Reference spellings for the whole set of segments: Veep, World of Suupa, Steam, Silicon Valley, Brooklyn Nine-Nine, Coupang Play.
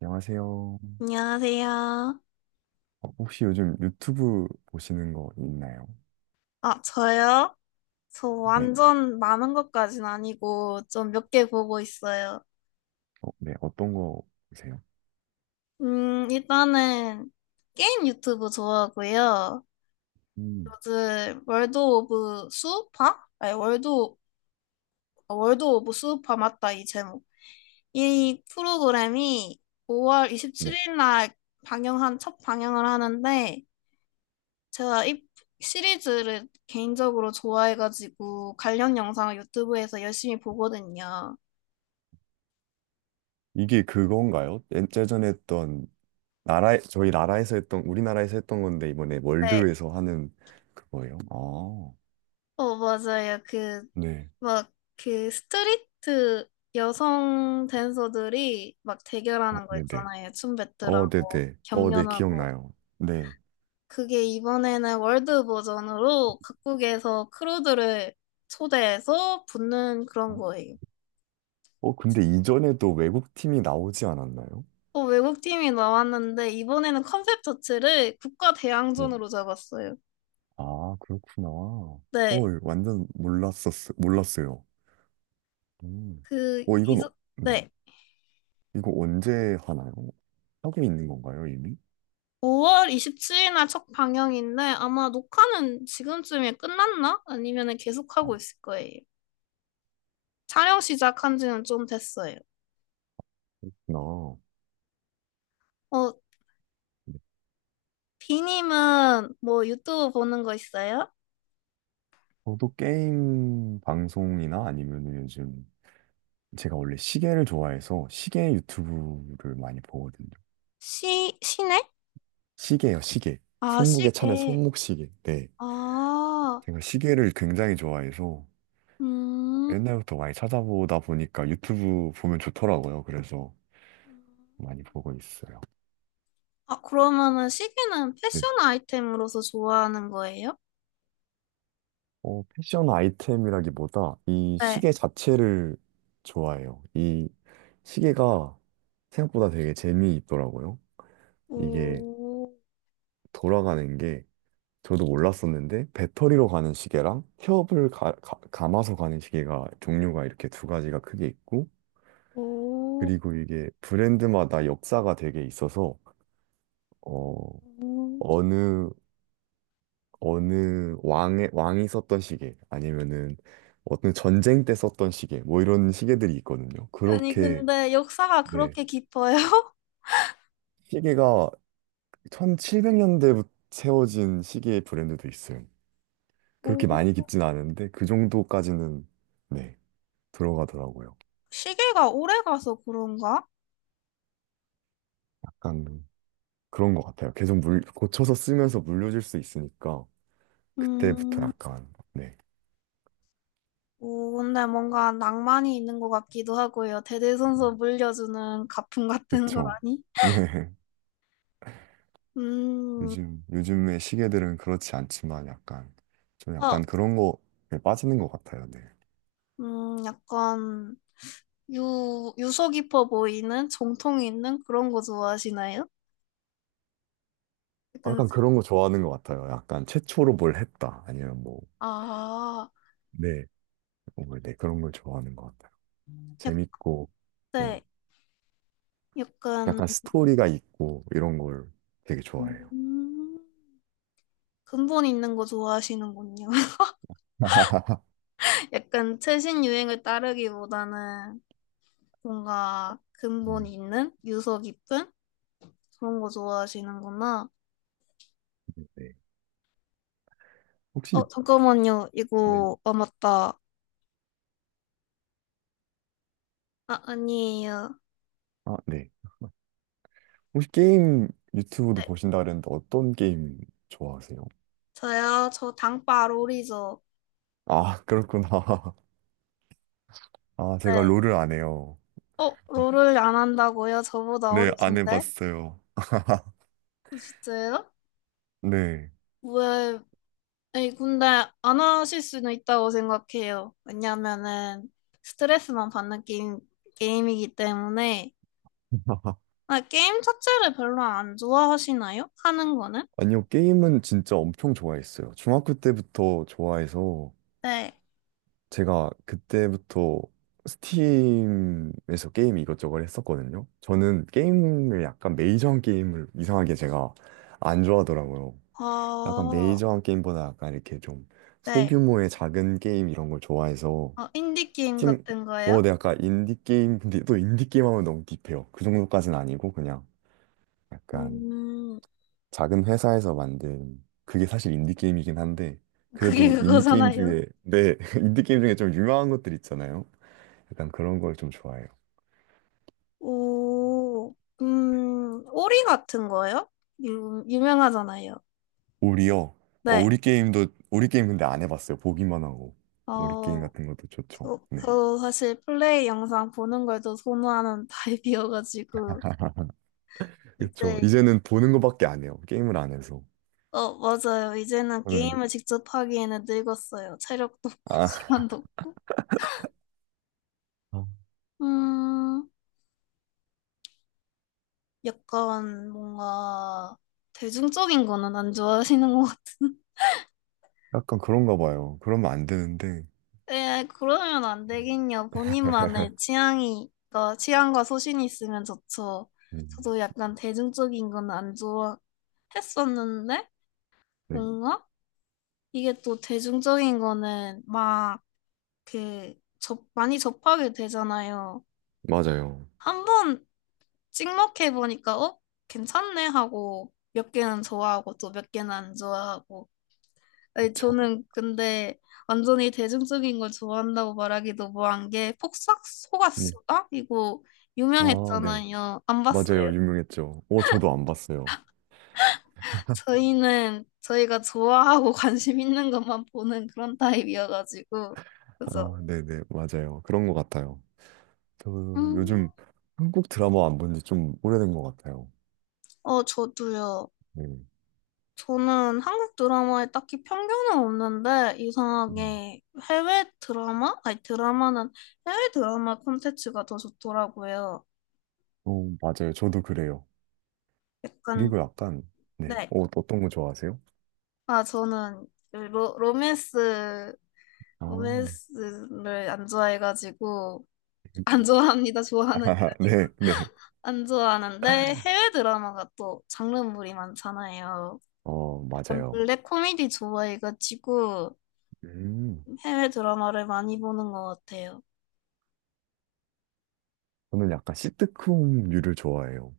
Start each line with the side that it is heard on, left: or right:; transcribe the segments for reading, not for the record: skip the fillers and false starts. right: 안녕하세요.
left: 안녕하세요.
right: 혹시 요즘 유튜브 보시는 거 있나요?
left: 아, 저요? 저
right: 네.
left: 완전 많은 것까진 아니고 좀 몇 개 보고 있어요.
right: 어, 네. 어떤 거 보세요?
left: 일단은 게임 유튜브 좋아하고요.
right: 음.
left: 요즘 월드 오브 수우파? 아니, 월드 오브 수우파 맞다, 이 제목. 이 프로그램이 5월
right: 네.
left: 27일 날 방영한, 첫 방영을 하는데 제가 이 시리즈를 개인적으로 좋아해가지고 관련 영상을 유튜브에서 열심히 보거든요.
right: 이게 그건가요? 예전에 했던 나라 저희 나라에서 했던 우리나라에서 했던 건데 이번에
left: 네.
right: 월드에서 하는 그거예요. 아.
left: 어, 맞아요.
right: 네.
left: 막, 그 스트리트 여성 댄서들이 막
right: 어,
left: 대결하는 거
right: 네네.
left: 있잖아요. 춤
right: 어,
left: 배틀하고
right: 네네. 어, 네,
left: 경연하고.
right: 기억나요. 네.
left: 그게 이번에는 월드 버전으로 각국에서 크루들을 초대해서 붙는 그런
right: 어,
left: 거예요.
right: 근데 이전에도 외국 팀이 나오지 않았나요?
left: 어, 외국 팀이 나왔는데 이번에는 컨셉 자체를 국가
right: 네.
left: 대항전으로 잡았어요.
right: 아, 그렇구나.
left: 네.
right: 완전 몰랐어요. 음.
left: 그,
right: 어, 이건,
left: 이전,
right: 어- 네.
left: 네.
right: 이거 언제 하나요? 하고 있는 건가요, 이미?
left: 5월 27일날 첫 방영인데 아마 녹화는 지금쯤에 끝났나? 아니면 계속
right: 아.
left: 하고 있을 거예요. 촬영 시작한 지는 좀 됐어요.
right: 나,
left: 어,
right: 네.
left: 비님은 뭐 유튜브 보는 거 있어요?
right: 저도 게임 방송이나 아니면 요즘, 제가 원래 시계를 좋아해서 시계 유튜브를 많이 보거든요.
left: 시네?
right: 시계요, 시계.
left: 아,
right: 손목에 차는
left: 시계.
right: 손목시계. 네.
left: 아,
right: 제가 시계를 굉장히 좋아해서
left: 음.
right: 옛날부터 많이 찾아보다 보니까 유튜브 보면 좋더라고요. 그래서 많이 보고 있어요.
left: 아, 그러면은 시계는
right: 네.
left: 패션 아이템으로서 좋아하는 거예요?
right: 패션 아이템이라기보다 이
left: 네.
right: 시계 자체를 좋아해요. 이 시계가 생각보다 되게 재미있더라고요. 이게
left: 오,
right: 돌아가는 게 저도 몰랐었는데 배터리로 가는 시계랑 협을 감아서 가는 시계가 종류가 이렇게 두 가지가 크게 있고
left: 오,
right: 그리고 이게 브랜드마다 역사가 되게 있어서 어,
left: 오.
right: 어느 어느 왕의 왕이 썼던 시계 아니면은 어떤 전쟁 때 썼던 시계 뭐 이런 시계들이 있거든요.
left: 아니,
right: 그렇게
left: 근데 역사가
right: 네.
left: 그렇게 깊어요?
right: 시계가 1700년대 부터 세워진 시계 브랜드도 있어요.
left: 오,
right: 그렇게 많이 깊진 않은데 그 정도까지는 네, 들어가더라고요.
left: 시계가 오래 가서 그런가?
right: 약간 그런 것 같아요. 계속 물 고쳐서 쓰면서 물려줄 수 있으니까 그때부터
left: 음,
right: 약간 네.
left: 오, 근데 뭔가 낭만이 있는 것 같기도 하고요. 대대손손 물려주는 가품 같은
right: 그쵸.
left: 거라니?
right: 네.
left: 음,
right: 요즘의 시계들은 그렇지 않지만 약간, 좀
left: 어,
right: 약간 그런 거에 빠지는 것 같아요. 네.
left: 약간 유서 깊어 보이는 정통 있는 그런 거 좋아하시나요? 약간,
right: 약간 그런 거 좋아하는 것 같아요. 약간 최초로 뭘 했다. 아니면 뭐,
left: 아,
right: 네. 뭔 네. 그런 걸 좋아하는 것 같아요.
left: 약,
right: 재밌고, 네.
left: 네, 약간,
right: 약간 스토리가 있고, 이런 걸 되게 좋아해요.
left: 음, 근본 있는 거 좋아하시는군요. 약간 최신 유행을 따르기보다는 뭔가 근본
right: 음,
left: 있는 유서 깊은 그런 거 좋아하시는구나.
right: 네. 혹시,
left: 어, 잠깐만요.
right: 네.
left: 이거 아 맞다. 아, 아니에요.
right: 아, 네. 혹시 게임 유튜브도
left: 네,
right: 보신다 그랬는데 어떤 게임 좋아하세요?
left: 저요. 저 당빠 롤이죠.
right: 아, 그렇구나. 아, 제가
left: 네.
right: 롤을 안 해요.
left: 어, 롤을 안 한다고요? 저보다
right: 네, 안
left: 어리신데?
right: 해봤어요.
left: 어, 진짜요?
right: 네.
left: 왜? 아니, 근데 안 하실 수는 있다고 생각해요. 왜냐면은 스트레스만 받는 게임, 게임이기 때문에. 아, 게임 자체를 별로 안 좋아하시나요? 하는 거는?
right: 아니요, 게임은 진짜 엄청 좋아했어요. 중학교 때부터 좋아해서
left: 네.
right: 제가 그때부터 스팀에서 게임 이것저것 했었거든요. 저는 게임을 약간 메이저한 게임을 이상하게 제가 안 좋아하더라고요. 약간
left: 어,
right: 메이저한 게임보다 약간 이렇게 좀
left: 네.
right: 소규모의 작은 게임 이런 걸 좋아해서
left: 어, 인디 게임
right: 스팀,
left: 같은 거예요?
right: 네, 약간 인디 게임, 근데 또 인디 게임 하면 너무 딥해요. 그 정도까지는 아니고 그냥 약간
left: 음,
right: 작은 회사에서 만든 그게 사실 인디게임이긴 한데
left: 그게
right: 그래도 인디게임
left: 그거잖아요.
right: 중에 네 인디게임 중에 좀 유명한 것들 있잖아요. 약간 그런 걸 좀 좋아해요.
left: 오, 오리 같은 거예요? 유명하잖아요.
right: 우리요.
left: 네.
right: 우리 게임, 근데 안 해봤어요. 보기만 하고 우리 게임
left: 어,
right: 같은 것도 좋죠. 네.
left: 저 사실 플레이 영상 보는 걸 더 선호하는 타입이어가지고,
right: 그렇죠.
left: 이제,
right: 이제는 보는 것밖에 안 해요. 게임을 안 해서
left: 어, 맞아요. 이제는
right: 저는.
left: 게임을 직접 하기에는 늙었어요. 체력도 없고,
right: 아
left: 시간도 없고.
right: 어,
left: 음, 약간 뭔가 대중적인 거는 안 좋아하시는 것 같은.
right: 약간 그런가 봐요. 그러면 안 되는데.
left: 에, 그러면 안 되겠냐. 본인만의 취향이, 그 취향과 소신이 있으면 좋죠.
right: 음,
left: 저도 약간 대중적인 건 안 좋아했었는데,
right: 네,
left: 뭔가 이게 또 대중적인 거는 막 그, 많이 접하게 되잖아요.
right: 맞아요.
left: 한 번 찍먹해 보니까, 어? 괜찮네 하고, 몇 개는 좋아하고 또 몇 개는 안 좋아하고. 아니,
right: 그쵸.
left: 저는 근데 완전히 대중적인 걸 좋아한다고 말하기도 뭐한 게 폭삭
right: 네.
left: 속았수다? 이거
right: 아, 네.
left: 유명했잖아요. 안 봤어요.
right: 맞아요. 유명했죠. 저도 안 봤어요.
left: 저희는 저희가 좋아하고 관심 있는 것만 보는 그런 타입이어가지고 그래서
right: 아, 네네. 맞아요. 그런 것 같아요. 저
left: 음,
right: 요즘 한국 드라마 안 본지 좀 오래된 것 같아요.
left: 어 저도요.
right: 네.
left: 저는 한국 드라마에 딱히 편견은 없는데
right: 음.
left: 이상하게 해외 드라마? 아니 드라마는 해외 드라마 콘텐츠가 더 좋더라고요.
right: 어, 맞아요. 저도 그래요.
left: 약간
right: 그리고 약간, 네.
left: 네.
right: 어떤 거 좋아하세요?
left: 아, 저는 로맨스,
right: 아.
left: 로맨스를 안 좋아해가지고, 안 좋아합니다. 좋아하는 게
right: 아하,
left: 아니고.
right: 네, 네.
left: 안 좋아하는데, 해외 드라마가 또 장르물이 많잖아요.
right: 어,
left: 약간
right: 맞아요.
left: 블랙 코미디 좋아해가지고,
right: 음.
left: 해외 드라마를 많이 보는 것 같아요.
right: 저는 약간 시트콤류를 좋아해요.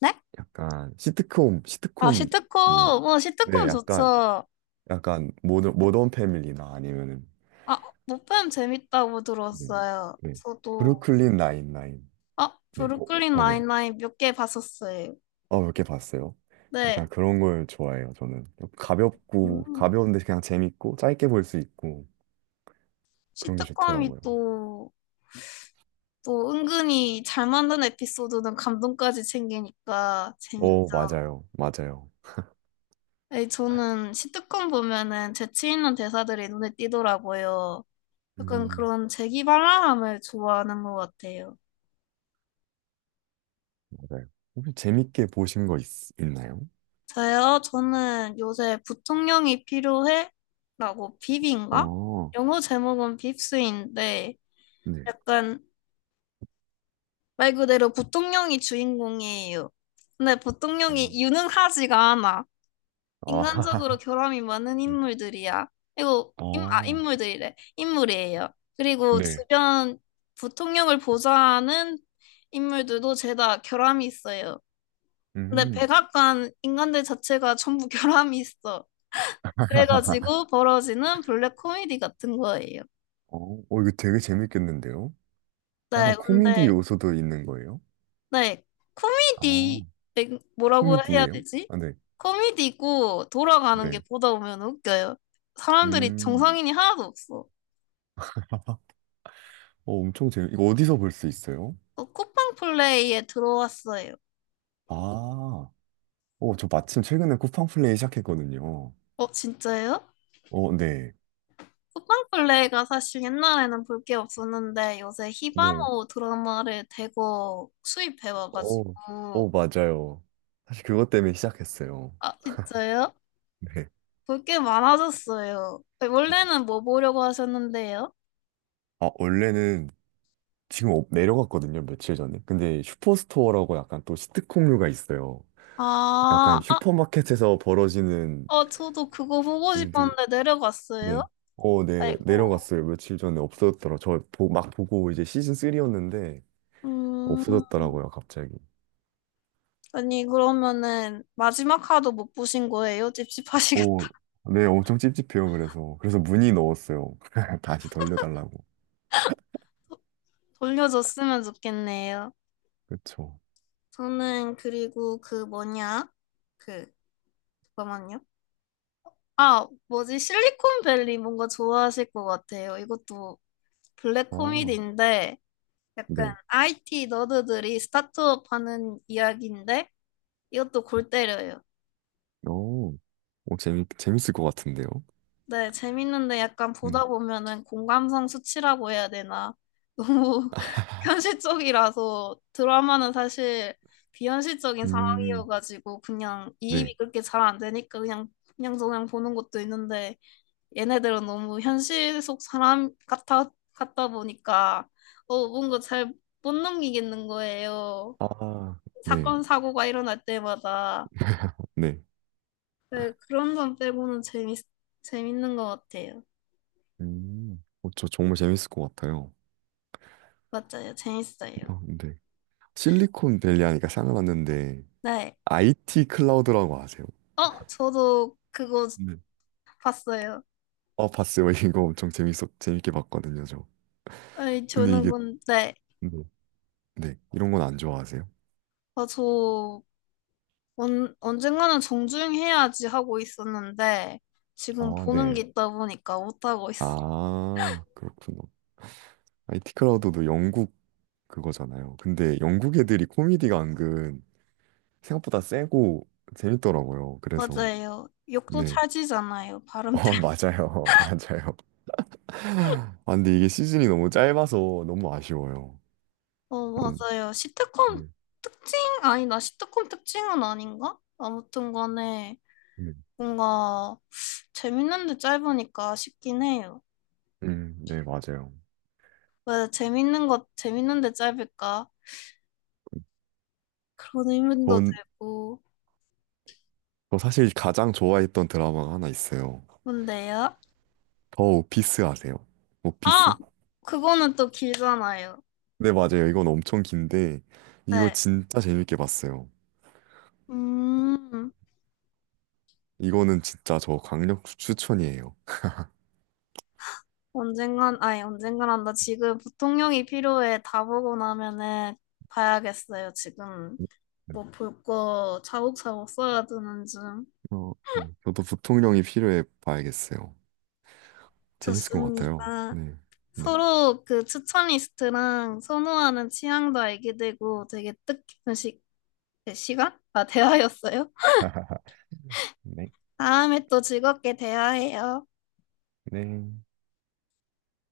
left: 네?
right: 약간,
left: 아,
right: 시트콤류.
left: 시트콤! 뭐,
right: 네,
left: 시트콤
right: 약간,
left: 좋죠.
right: 모던 패밀리나 아니면
left: 아, 못뱀 재밌다고
right: 네.
left: 들었어요.
right: 네.
left: 저도,
right: 브루클린 나인나인.
left: 아,
right: 네.
left: 브루클린
right: 네.
left: 나인나인 몇 개 봤었어요.
right: 어, 몇 개 봤어요.
left: 네.
right: 약간 그런 걸 좋아해요, 저는. 가볍고,
left: 음.
right: 가벼운데 그냥 재밌고, 짧게 볼 수 있고, 그런 게
left: 시트콤이
right: 좋더라고요.
left: 또, 또 은근히 잘 만든 에피소드는 감동까지 챙기니까 재밌죠.
right: 어, 맞아요. 맞아요.
left: 아니, 저는 시트콤 보면은 재치 있는 대사들이 눈에 띄더라고요. 약간
right: 음,
left: 그런 재기발랄함을 좋아하는 것 같아요.
right: 맞아요. 혹시 재밌게 보신 거 있나요?
left: 저요? 저는 요새 부통령이 필요해? 라고 빕인가?
right: 어,
left: 영어 제목은 빕스인데
right: 네.
left: 약간 말 그대로 부통령이 주인공이에요. 근데
right: 어,
left: 부통령이 유능하지가 않아. 인간적으로
right: 아,
left: 결함이 많은
right: 네.
left: 인물들이야. 그리고
right: 어,
left: 인물들이래. 인물이에요. 그리고
right: 네.
left: 주변 부통령을 보좌하는 인물들도 죄다 결함이 있어요. 근데
right: 음.
left: 백악관 인간들 자체가 전부 결함이 있어. 그래가지고 벌어지는 블랙 코미디 같은 거예요.
right: 어, 이거 되게 재밌겠는데요?
left: 네,
right: 약간 코미디
left: 근데
right: 요소도 있는 거예요?
left: 네
right: 아.
left: 코미디 네, 뭐라고 해야
right: 코미디예요?
left: 되지?
right: 아, 네.
left: 코미디고 돌아가는 게
right: 네.
left: 보다 보면 웃겨요. 사람들이
right: 음.
left: 정상인이 하나도 없어.
right: 어, 엄청 재밌. 이거 어디서 볼 수 있어요?
left: 어, 쿠팡 플레이에 들어왔어요.
right: 아. 저 마침 최근에 쿠팡 플레이 시작했거든요.
left: 어, 진짜요?
right: 어, 네.
left: 쿠팡 플레이가 사실 옛날에는 볼 게 없었는데 요새
right: 네.
left: 히바모 드라마를 대거 수입해
right: 어,
left: 와가지고
right: 맞아요. 사실 그것 때문에 시작했어요.
left: 아, 진짜요?
right: 네.
left: 볼 게 많아졌어요. 네, 원래는 뭐 보려고 하셨는데요?
right: 아, 원래는 지금 내려갔거든요, 며칠 전에. 근데 슈퍼스토어라고 약간 또 시트콤류가 있어요. 약간
left: 아, 아,
right: 슈퍼마켓에서 벌어지는
left: 어, 저도 그거 보고
right: 일들.
left: 싶었는데 내려갔어요.
right: 네. 어, 네.
left: 아이고.
right: 내려갔어요. 며칠 전에 없어졌더라. 막 보고 이제 시즌 3이었는데
left: 음,
right: 없어졌더라고요, 갑자기.
left: 아니 그러면은 마지막 화도 못 보신 거예요? 찝찝하시겠다.
right: 어, 네. 엄청 찝찝해요. 그래서 문의 넣었어요. 다시 돌려달라고.
left: 돌려줬으면 좋겠네요.
right: 그쵸.
left: 저는 그리고 그 뭐냐? 그 잠깐만요. 아, 뭐지? 실리콘밸리 뭔가 좋아하실 것 같아요. 이것도 블랙
right: 어,
left: 코미디인데 약간
right: 네.
left: IT 너드들이 스타트업 하는 이야기인데 이것도 골 때려요.
right: 어, 재밌을 것 같은데요.
left: 네, 재밌는데 약간 보다
right: 네.
left: 보면은 공감성 수치라고 해야 되나? 너무 현실적이라서 드라마는 사실 비현실적인
right: 음,
left: 상황이어가지고 그냥
right: 네.
left: 이입이 그렇게 잘 안 되니까 그냥 저냥 보는 것도 있는데 얘네들은 너무 현실 속 사람 같아 같다 보니까 어 뭔가 잘 못 넘기겠는 거예요.
right: 아, 네.
left: 사건 사고가 일어날 때마다
right: 네.
left: 네, 그런 점 빼고는 재밌는 것 같아요.
right: 저 정말 재밌을 것 같아요.
left: 맞아요, 재밌어요.
right: 어, 네. 실리콘밸리 하니까 생각났는데
left: 네.
right: IT 클라우드라고 아세요?
left: 어, 저도 그거 봤어요.
right: 어, 봤어요. 이거 엄청 재밌게 봤거든요, 저.
left: 아니,
right: 근데
left: 저는
right: 이게,
left: 근 네.
right: 네, 네, 이런 건 안 좋아하세요?
left: 아, 저 언젠가는 정주행해야지 하고 있었는데 지금
right: 아,
left: 보는
right: 네.
left: 게 있다 보니까 못하고 있어요.
right: 아, 그렇구나. IT 크라우드도 영국 그거잖아요. 근데 영국 애들이 코미디가 은근 생각보다 세고 재밌더라고요. 그래서,
left: 맞아요. 욕도
right: 네.
left: 찰지잖아요.
right: 어,
left: 발음 때문에.
right: 맞아요. 맞아요. 아, 근데 이게 시즌이 너무 짧아서 너무 아쉬워요.
left: 어,
right: 너무,
left: 맞아요.
right: 네.
left: 시트콤 특징? 아니다. 시트콤 특징은 아닌가? 아무튼 간에
right: 네.
left: 뭔가 재밌는데 짧으니까 싶긴 해요.
right: 네, 맞아요.
left: 왜 재밌는 것 재밌는데 짧을까? 그런 의문도
right: 전,
left: 들고.
right: 저 사실 가장 좋아했던 드라마가 하나 있어요.
left: 뭔데요?
right: 오피스 아세요?
left: 아,
right: 오피스?
left: 그거는 또 길잖아요.
right: 네, 맞아요. 이건 엄청 긴데, 이거
left: 네.
right: 진짜 재밌게 봤어요.
left: 음,
right: 이거는 진짜 저 강력 추천이에요.
left: 언젠간, 아니, 언젠간 한다. 지금 부통령이 필요해. 다 보고 나면은 봐야겠어요. 지금
right: 네.
left: 뭐 볼 거 차곡차곡 써야 되는 중.
right: 어, 네. 저도 부통령이 필요해 봐야겠어요. 재밌을 것 같아요.
left: 좋습니다.
right: 네. 네.
left: 서로 그 추천 리스트랑 선호하는 취향도 알게 되고 되게 뜻깊은 네, 시간? 아, 대화였어요.
right: 네,
left: 다음에 또 즐겁게 대화해요.
right: 네.